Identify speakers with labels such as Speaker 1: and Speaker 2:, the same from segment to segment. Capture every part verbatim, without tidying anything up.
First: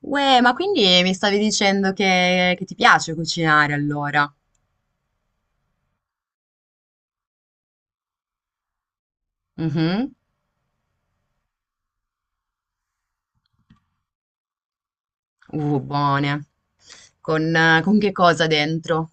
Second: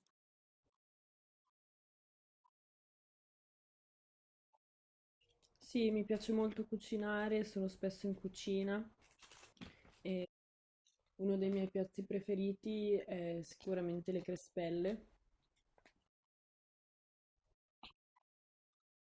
Speaker 1: Uè, ma quindi mi stavi dicendo che, che ti piace cucinare allora?
Speaker 2: Sì, mi piace molto cucinare, sono spesso in cucina
Speaker 1: Mhm.
Speaker 2: e uno dei miei piatti preferiti è sicuramente le crespelle.
Speaker 1: Uh, buone. Con, eh, con che cosa dentro?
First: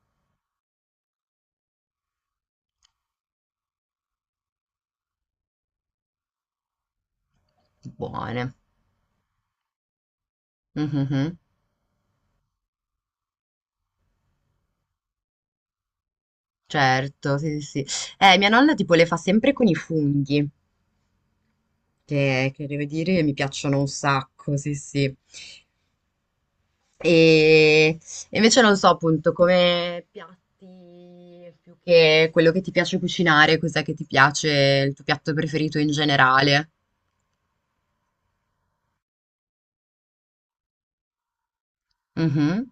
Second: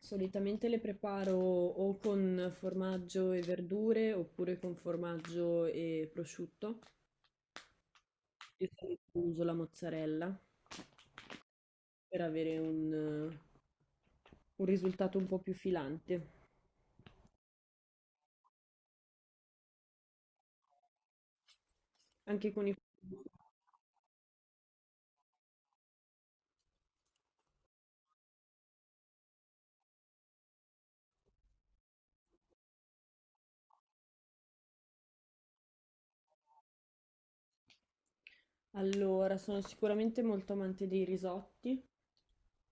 Speaker 2: Solitamente le preparo o con formaggio e verdure oppure con formaggio e prosciutto.
Speaker 1: Buone.
Speaker 2: Io solitamente uso la mozzarella
Speaker 1: Mhm.
Speaker 2: per avere un, eh, un risultato un po' più filante.
Speaker 1: Certo, sì, sì, sì. Eh, mia nonna tipo le fa sempre con i funghi, che,
Speaker 2: Anche
Speaker 1: che
Speaker 2: con i...
Speaker 1: devo dire mi piacciono un sacco, sì, sì. E e invece non so appunto come piatti più che quello che ti piace cucinare, cos'è che ti piace, il tuo piatto preferito in generale.
Speaker 2: Allora, sono sicuramente molto amante dei risotti.
Speaker 1: Mhm.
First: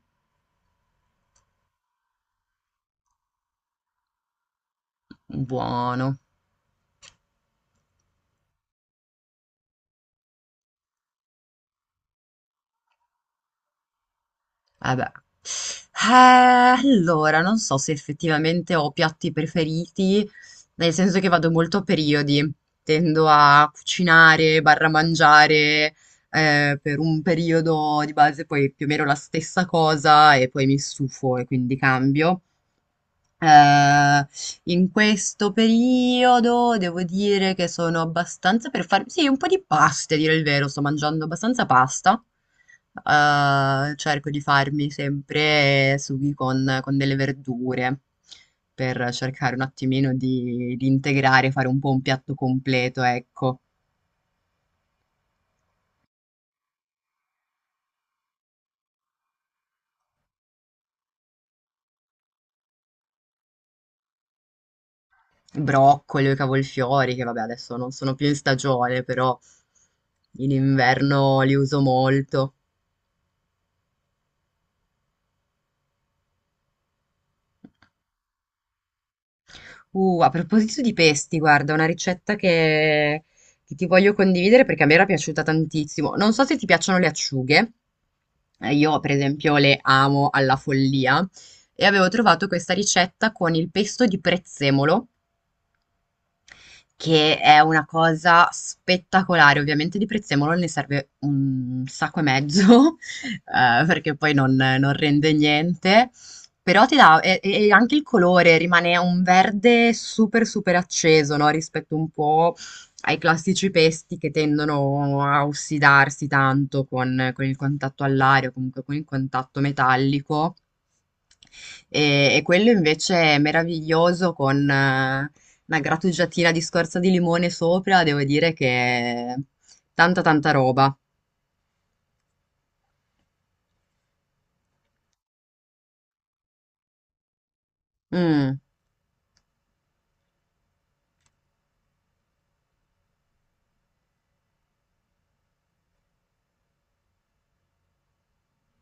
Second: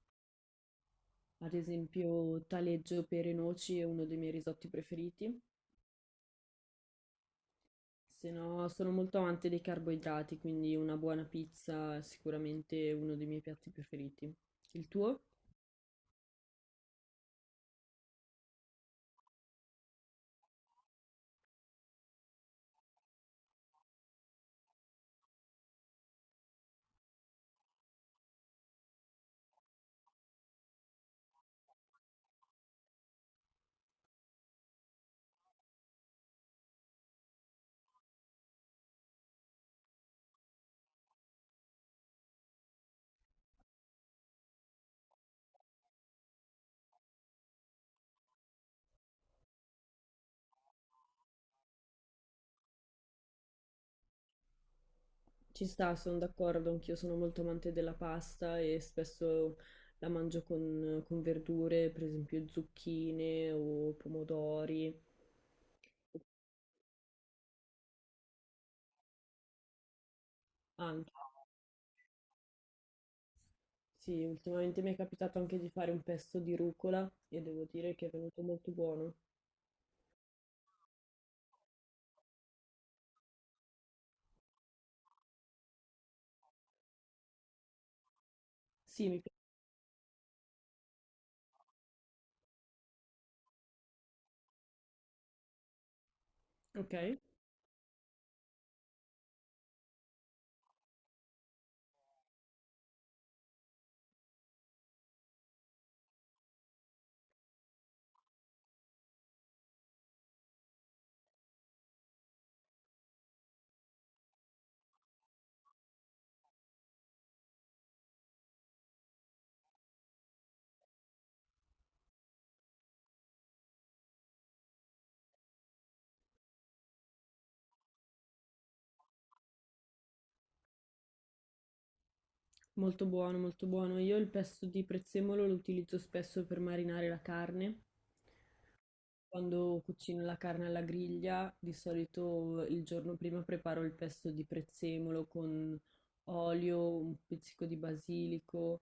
Speaker 2: Ad esempio, taleggio, pere, e noci è uno dei miei risotti preferiti.
Speaker 1: Buono.
Speaker 2: Se no, sono molto amante dei carboidrati, quindi una buona pizza è sicuramente uno dei miei piatti preferiti. Il
Speaker 1: Eh beh.
Speaker 2: tuo?
Speaker 1: Eh, allora, non so se effettivamente ho piatti preferiti, nel senso che vado molto a periodi. Tendo a cucinare, barra mangiare, eh, per un periodo di base, poi più o meno la stessa cosa e poi mi stufo e quindi cambio. Eh, In questo periodo devo dire che sono abbastanza per farmi, sì, un po' di pasta, a dire il vero, sto mangiando abbastanza pasta. Eh, cerco di farmi sempre sughi con, con delle verdure per cercare un attimino di, di integrare, fare un po' un piatto completo, ecco.
Speaker 2: Ci sta, sono d'accordo, anch'io sono molto amante della pasta e spesso la mangio con, con verdure, per esempio zucchine o pomodori.
Speaker 1: Broccoli o i cavolfiori, che vabbè, adesso non sono più in stagione, però in
Speaker 2: Anche,
Speaker 1: inverno li uso molto.
Speaker 2: sì, ultimamente mi è capitato anche di fare un pesto di rucola e devo dire che è venuto molto buono.
Speaker 1: Uh, a proposito di pesti, guarda, una ricetta che, che ti voglio condividere perché a me era piaciuta tantissimo. Non so se ti piacciono le acciughe, eh, io
Speaker 2: Sì,
Speaker 1: per
Speaker 2: mi piace.
Speaker 1: esempio le amo alla follia e avevo trovato questa ricetta con il pesto di prezzemolo
Speaker 2: Ok.
Speaker 1: che è una cosa spettacolare. Ovviamente di prezzemolo ne serve un sacco e mezzo, eh, perché poi non, non rende niente. Però ti dà, e, e anche il colore rimane un verde super super acceso, no? Rispetto un po' ai classici pesti che tendono a ossidarsi tanto con, con il contatto all'aria o comunque con il contatto metallico. E, e quello invece è meraviglioso con eh, una grattugiatina di scorza di limone sopra, devo dire che è tanta tanta roba.
Speaker 2: Molto buono, molto buono. Io il pesto di prezzemolo lo utilizzo spesso per marinare la carne.
Speaker 1: Mm,
Speaker 2: Quando cucino la carne alla griglia, di solito il giorno prima preparo il pesto di prezzemolo con olio, un pizzico di basilico,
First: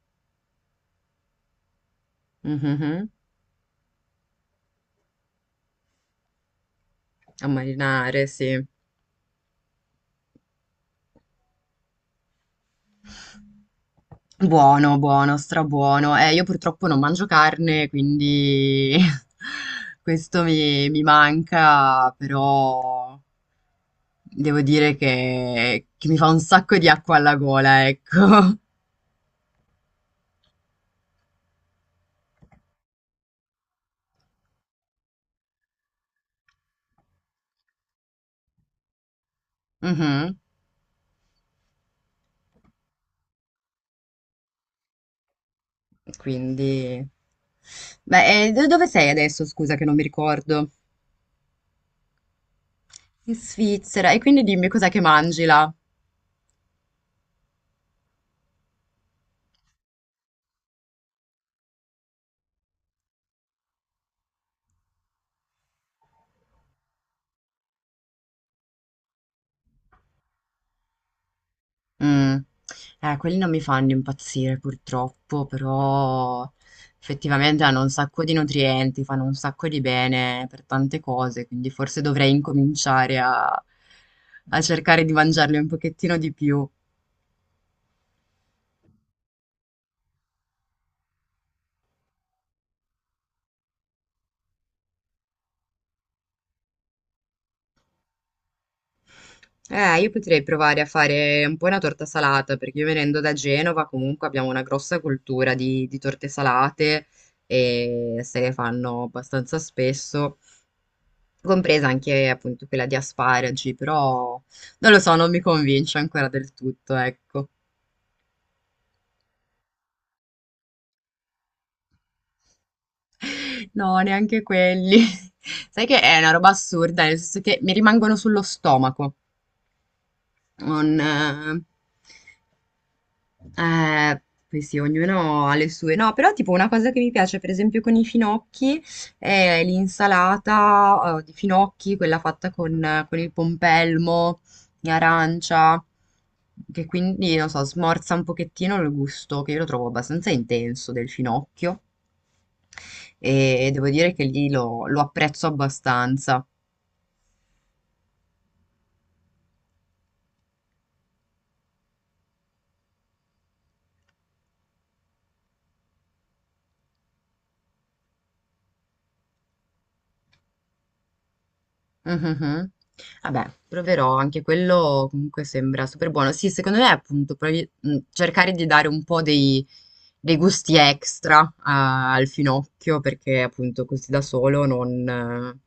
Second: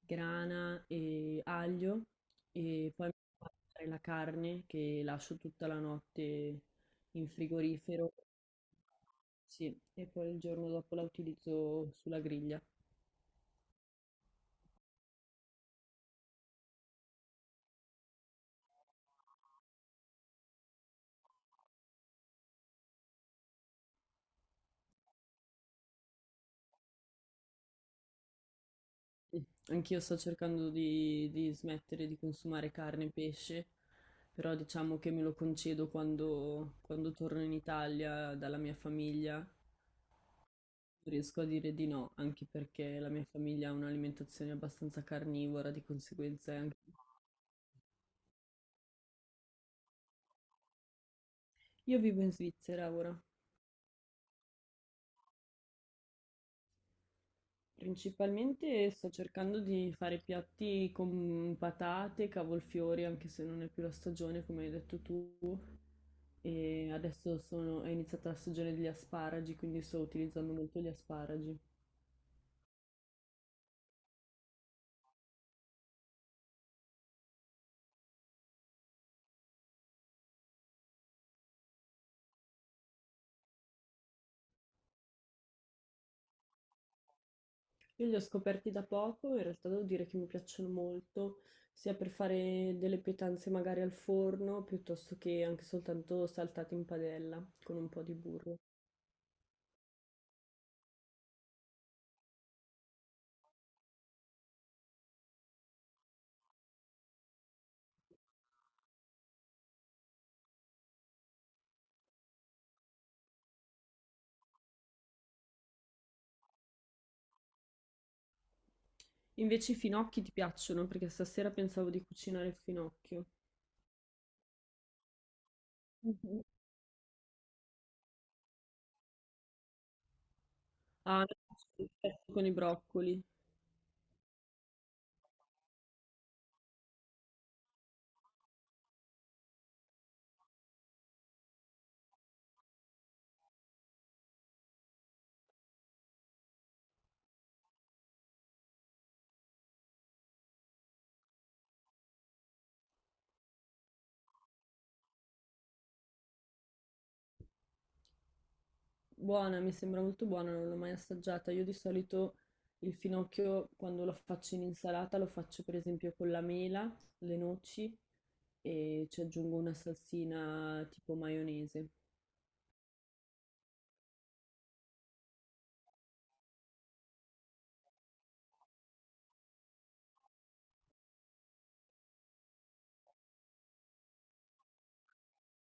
Speaker 2: grana e aglio e poi
Speaker 1: mhm.
Speaker 2: metto a marinare la carne che lascio tutta la notte in
Speaker 1: A
Speaker 2: frigorifero.
Speaker 1: marinare, sì.
Speaker 2: Sì, e poi il giorno dopo la utilizzo sulla griglia.
Speaker 1: Buono, buono, strabuono. Eh, io purtroppo non mangio carne, quindi questo mi, mi manca, però devo dire che, che mi fa un sacco di acqua alla gola, ecco.
Speaker 2: Mm. Anch'io sto cercando di, di smettere di consumare carne e pesce, però diciamo che me lo concedo quando, quando torno in Italia dalla mia famiglia. Non
Speaker 1: Mhm.
Speaker 2: riesco a dire di no, anche perché la mia famiglia ha un'alimentazione abbastanza carnivora, di conseguenza è
Speaker 1: Quindi...
Speaker 2: anche...
Speaker 1: Beh, e do- dove sei adesso? Scusa che non mi ricordo.
Speaker 2: Io vivo in Svizzera ora.
Speaker 1: In Svizzera. E quindi dimmi cos'è che mangi là?
Speaker 2: Principalmente sto cercando di fare piatti con patate, cavolfiori, anche se non è più la stagione, come hai detto tu. E adesso sono- è iniziata la stagione degli asparagi, quindi sto utilizzando molto gli asparagi.
Speaker 1: Mm. Eh, quelli non mi fanno impazzire purtroppo, però effettivamente hanno un sacco di nutrienti, fanno un sacco di bene per tante cose, quindi forse dovrei incominciare a, a cercare di mangiarli un pochettino di più.
Speaker 2: Io li ho scoperti da poco, in realtà devo dire che mi piacciono molto, sia per fare delle pietanze magari al forno, piuttosto che anche soltanto saltati in padella con un po' di burro.
Speaker 1: Eh, io potrei provare a fare un po' una torta salata, perché io venendo da Genova comunque abbiamo una grossa cultura di, di torte salate e se ne fanno abbastanza spesso, compresa anche appunto quella di asparagi, però non lo so, non mi convince ancora del tutto, ecco.
Speaker 2: Invece i finocchi ti piacciono, perché stasera pensavo di cucinare il finocchio.
Speaker 1: No, neanche quelli. Sai che è una roba assurda, nel senso che mi rimangono sullo stomaco. Non,
Speaker 2: Ah, no,
Speaker 1: eh,
Speaker 2: sì, certo, con i broccoli.
Speaker 1: Eh, Poi sì, ognuno ha le sue. No, però tipo una cosa che mi piace, per esempio, con i finocchi è l'insalata, eh, di finocchi, quella fatta con, con il pompelmo, in arancia, che quindi, non so, smorza un pochettino il gusto, che io lo trovo abbastanza intenso del finocchio. E devo dire che lì lo lo apprezzo abbastanza.
Speaker 2: Buona, mi sembra molto buona, non l'ho mai assaggiata. Io di solito il finocchio, quando lo faccio in insalata, lo faccio per esempio con la mela, le noci e ci aggiungo una salsina tipo maionese.
Speaker 1: Mhm. Vabbè, proverò, anche quello comunque sembra super buono. Sì, secondo me appunto provi- mh, cercare di dare un po' dei, dei gusti extra a- al finocchio perché appunto così da solo non... eh,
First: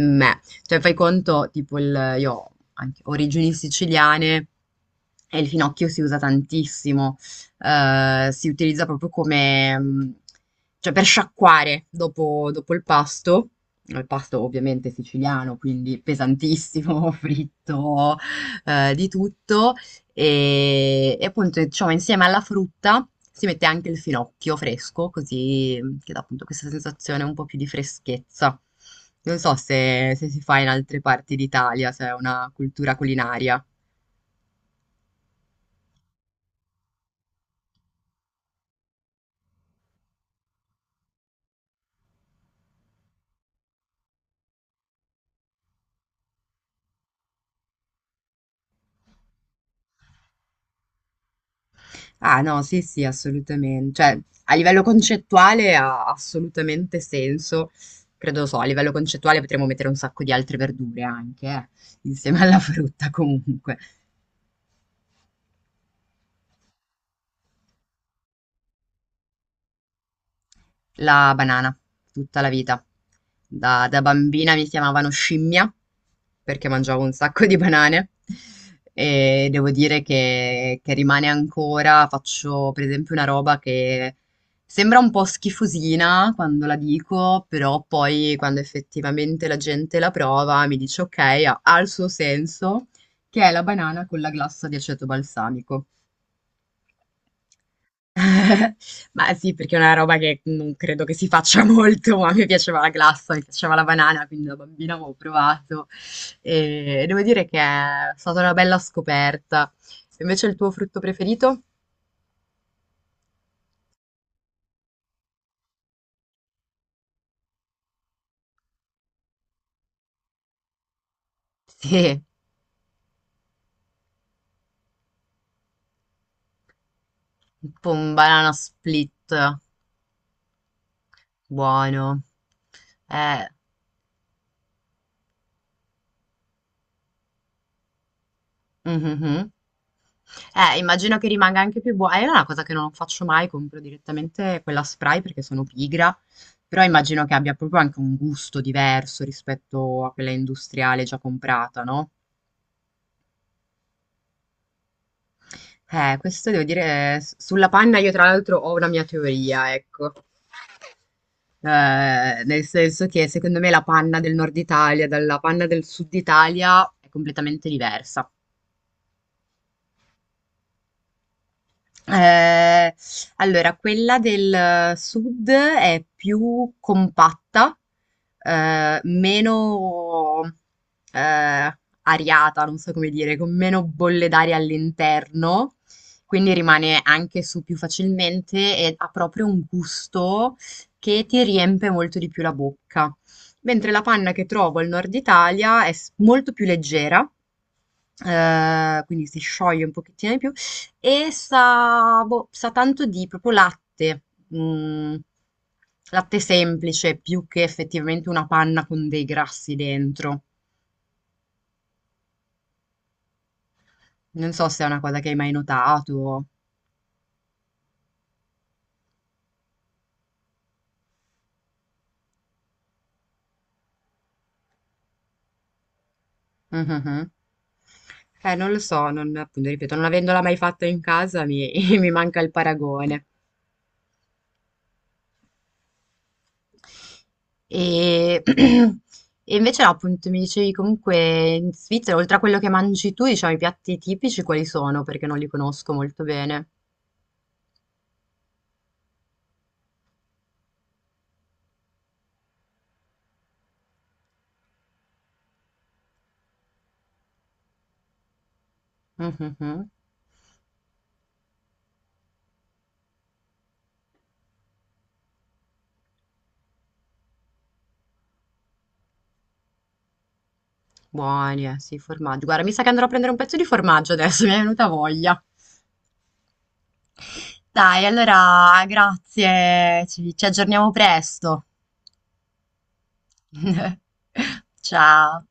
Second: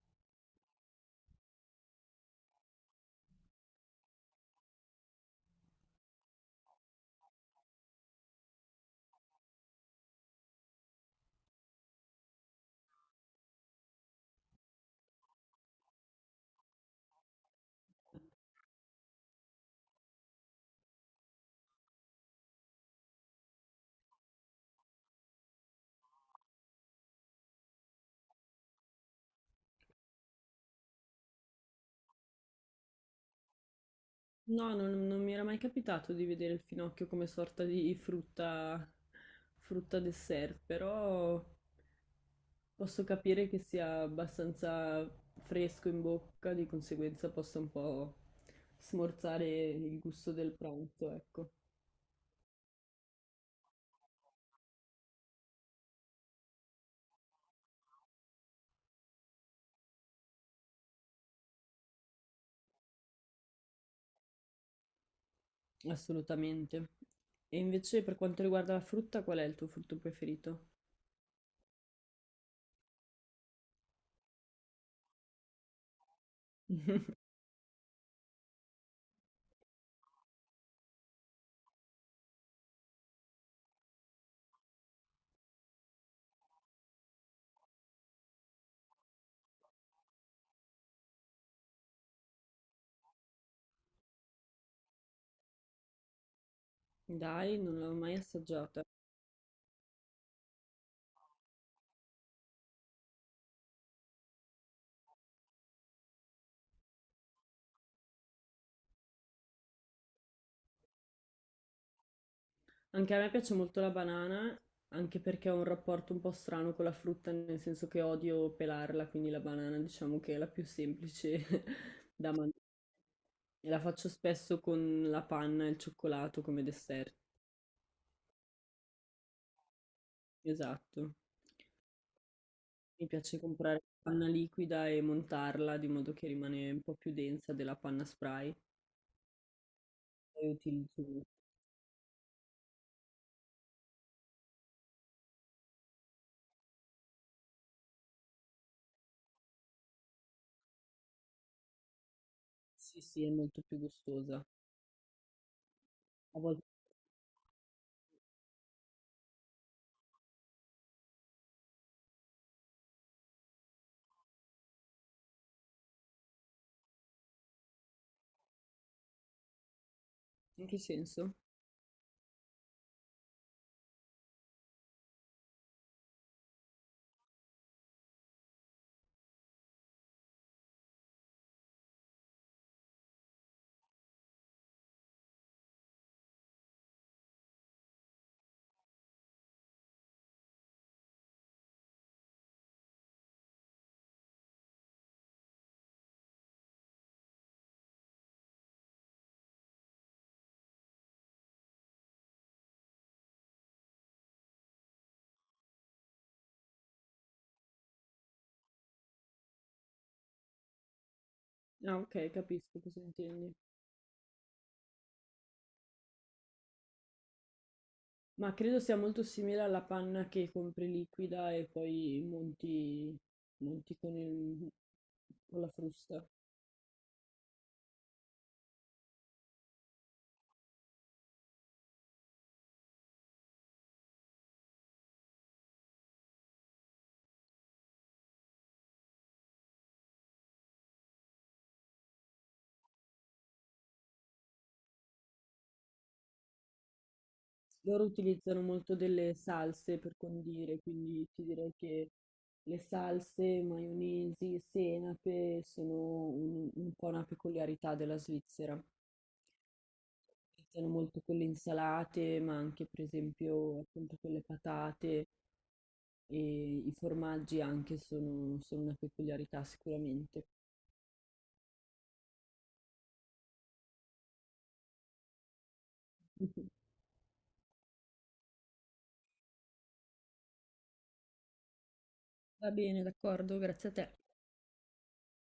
Speaker 1: meh. Cioè fai conto, tipo il, io ho anche origini siciliane e il finocchio si usa tantissimo. Eh, si utilizza proprio come... mh, cioè per sciacquare dopo dopo il pasto. Il pasto ovviamente siciliano, quindi pesantissimo, fritto, eh, di tutto. E, e appunto, diciamo, insieme alla frutta si mette anche il finocchio fresco, così mm, che dà appunto questa sensazione un po' più di freschezza. Non so se, se si fa in altre parti d'Italia, se è una cultura culinaria.
Speaker 2: No, non, non mi era mai capitato di vedere il finocchio come sorta di frutta, frutta dessert, però posso capire che sia abbastanza fresco in bocca, di conseguenza possa un po' smorzare il gusto del pranzo, ecco,
Speaker 1: Ah no, sì, sì, assolutamente. Cioè, a livello concettuale ha assolutamente senso. Credo lo so, a livello concettuale potremmo mettere un sacco di altre verdure anche, eh, insieme alla frutta comunque.
Speaker 2: assolutamente. E invece per quanto riguarda la frutta, qual è il tuo frutto preferito?
Speaker 1: La banana, tutta la vita. Da, da bambina mi chiamavano scimmia perché mangiavo un sacco di banane e devo dire che, che rimane ancora, faccio per esempio una roba che sembra un po' schifosina quando la dico, però poi quando effettivamente la gente la prova mi dice ok, ha, ha il suo senso, che è la banana con la glassa di aceto balsamico.
Speaker 2: Dai, non l'ho mai assaggiata.
Speaker 1: Ma sì, perché è una roba che non credo che si faccia molto, ma a me piaceva la glassa, mi piaceva la banana, quindi da bambina avevo provato. E devo dire che è stata una bella scoperta. Invece il tuo frutto preferito?
Speaker 2: Anche a me piace molto la banana, anche perché ho un rapporto un po' strano con la frutta, nel senso che odio pelarla, quindi la banana diciamo che è la più semplice
Speaker 1: Sì,
Speaker 2: da mangiare. E la faccio spesso con la panna e il cioccolato come dessert.
Speaker 1: tipo un banana split,
Speaker 2: Esatto.
Speaker 1: buono.
Speaker 2: Mi piace
Speaker 1: Eh,
Speaker 2: comprare panna liquida e montarla di modo che rimane un po' più densa della panna spray
Speaker 1: mhm.
Speaker 2: e
Speaker 1: Eh,
Speaker 2: utilizzo
Speaker 1: immagino che rimanga anche più buo è una cosa che non faccio mai, compro direttamente quella spray perché sono pigra, però immagino che abbia proprio anche un gusto diverso rispetto a quella industriale già comprata, no?
Speaker 2: sì, sì, è molto più gustosa.
Speaker 1: Eh,
Speaker 2: A
Speaker 1: questo
Speaker 2: volte
Speaker 1: devo dire, s- sulla panna io tra l'altro ho una mia teoria, ecco. Eh, nel senso che secondo me la panna del nord Italia dalla panna del sud Italia è completamente diversa.
Speaker 2: in che senso?
Speaker 1: Ehm, allora quella del sud è più compatta, ehm, meno, ehm, ariata, non so come dire, con meno bolle d'aria all'interno, quindi rimane anche su più facilmente e ha proprio un gusto che ti riempie molto di più la bocca. Mentre la panna che trovo al nord Italia è s- molto più leggera. Ehm, quindi si scioglie un pochettino di più e sa, boh, sa tanto di proprio latte, mm, latte semplice più che effettivamente una panna con dei grassi dentro.
Speaker 2: Ah, ok, capisco cosa intendi.
Speaker 1: Non so se è una cosa che hai mai notato.
Speaker 2: Ma credo sia molto simile alla panna che compri liquida e poi monti, monti con il- con la frusta.
Speaker 1: Mhm. Eh, non lo so, non, appunto, ripeto, non avendola mai fatta in casa mi, mi manca il paragone. E, e invece no, appunto mi dicevi comunque in Svizzera, oltre a quello che mangi tu, diciamo i piatti tipici quali sono? Perché non li conosco molto bene.
Speaker 2: Loro utilizzano molto delle salse per condire, quindi ti direi che le salse, maionesi, senape sono un, un po' una peculiarità della Svizzera.
Speaker 1: Mhm.
Speaker 2: Utilizzano molto quelle insalate, ma anche per esempio appunto quelle patate e i formaggi anche sono sono una peculiarità sicuramente.
Speaker 1: Buoni, eh, sì, formaggio. Guarda, mi sa che andrò a prendere un pezzo di formaggio adesso, mi è venuta voglia. Dai, allora, grazie, ci ci aggiorniamo presto.
Speaker 2: Va bene, d'accordo, grazie a te.
Speaker 1: Ciao.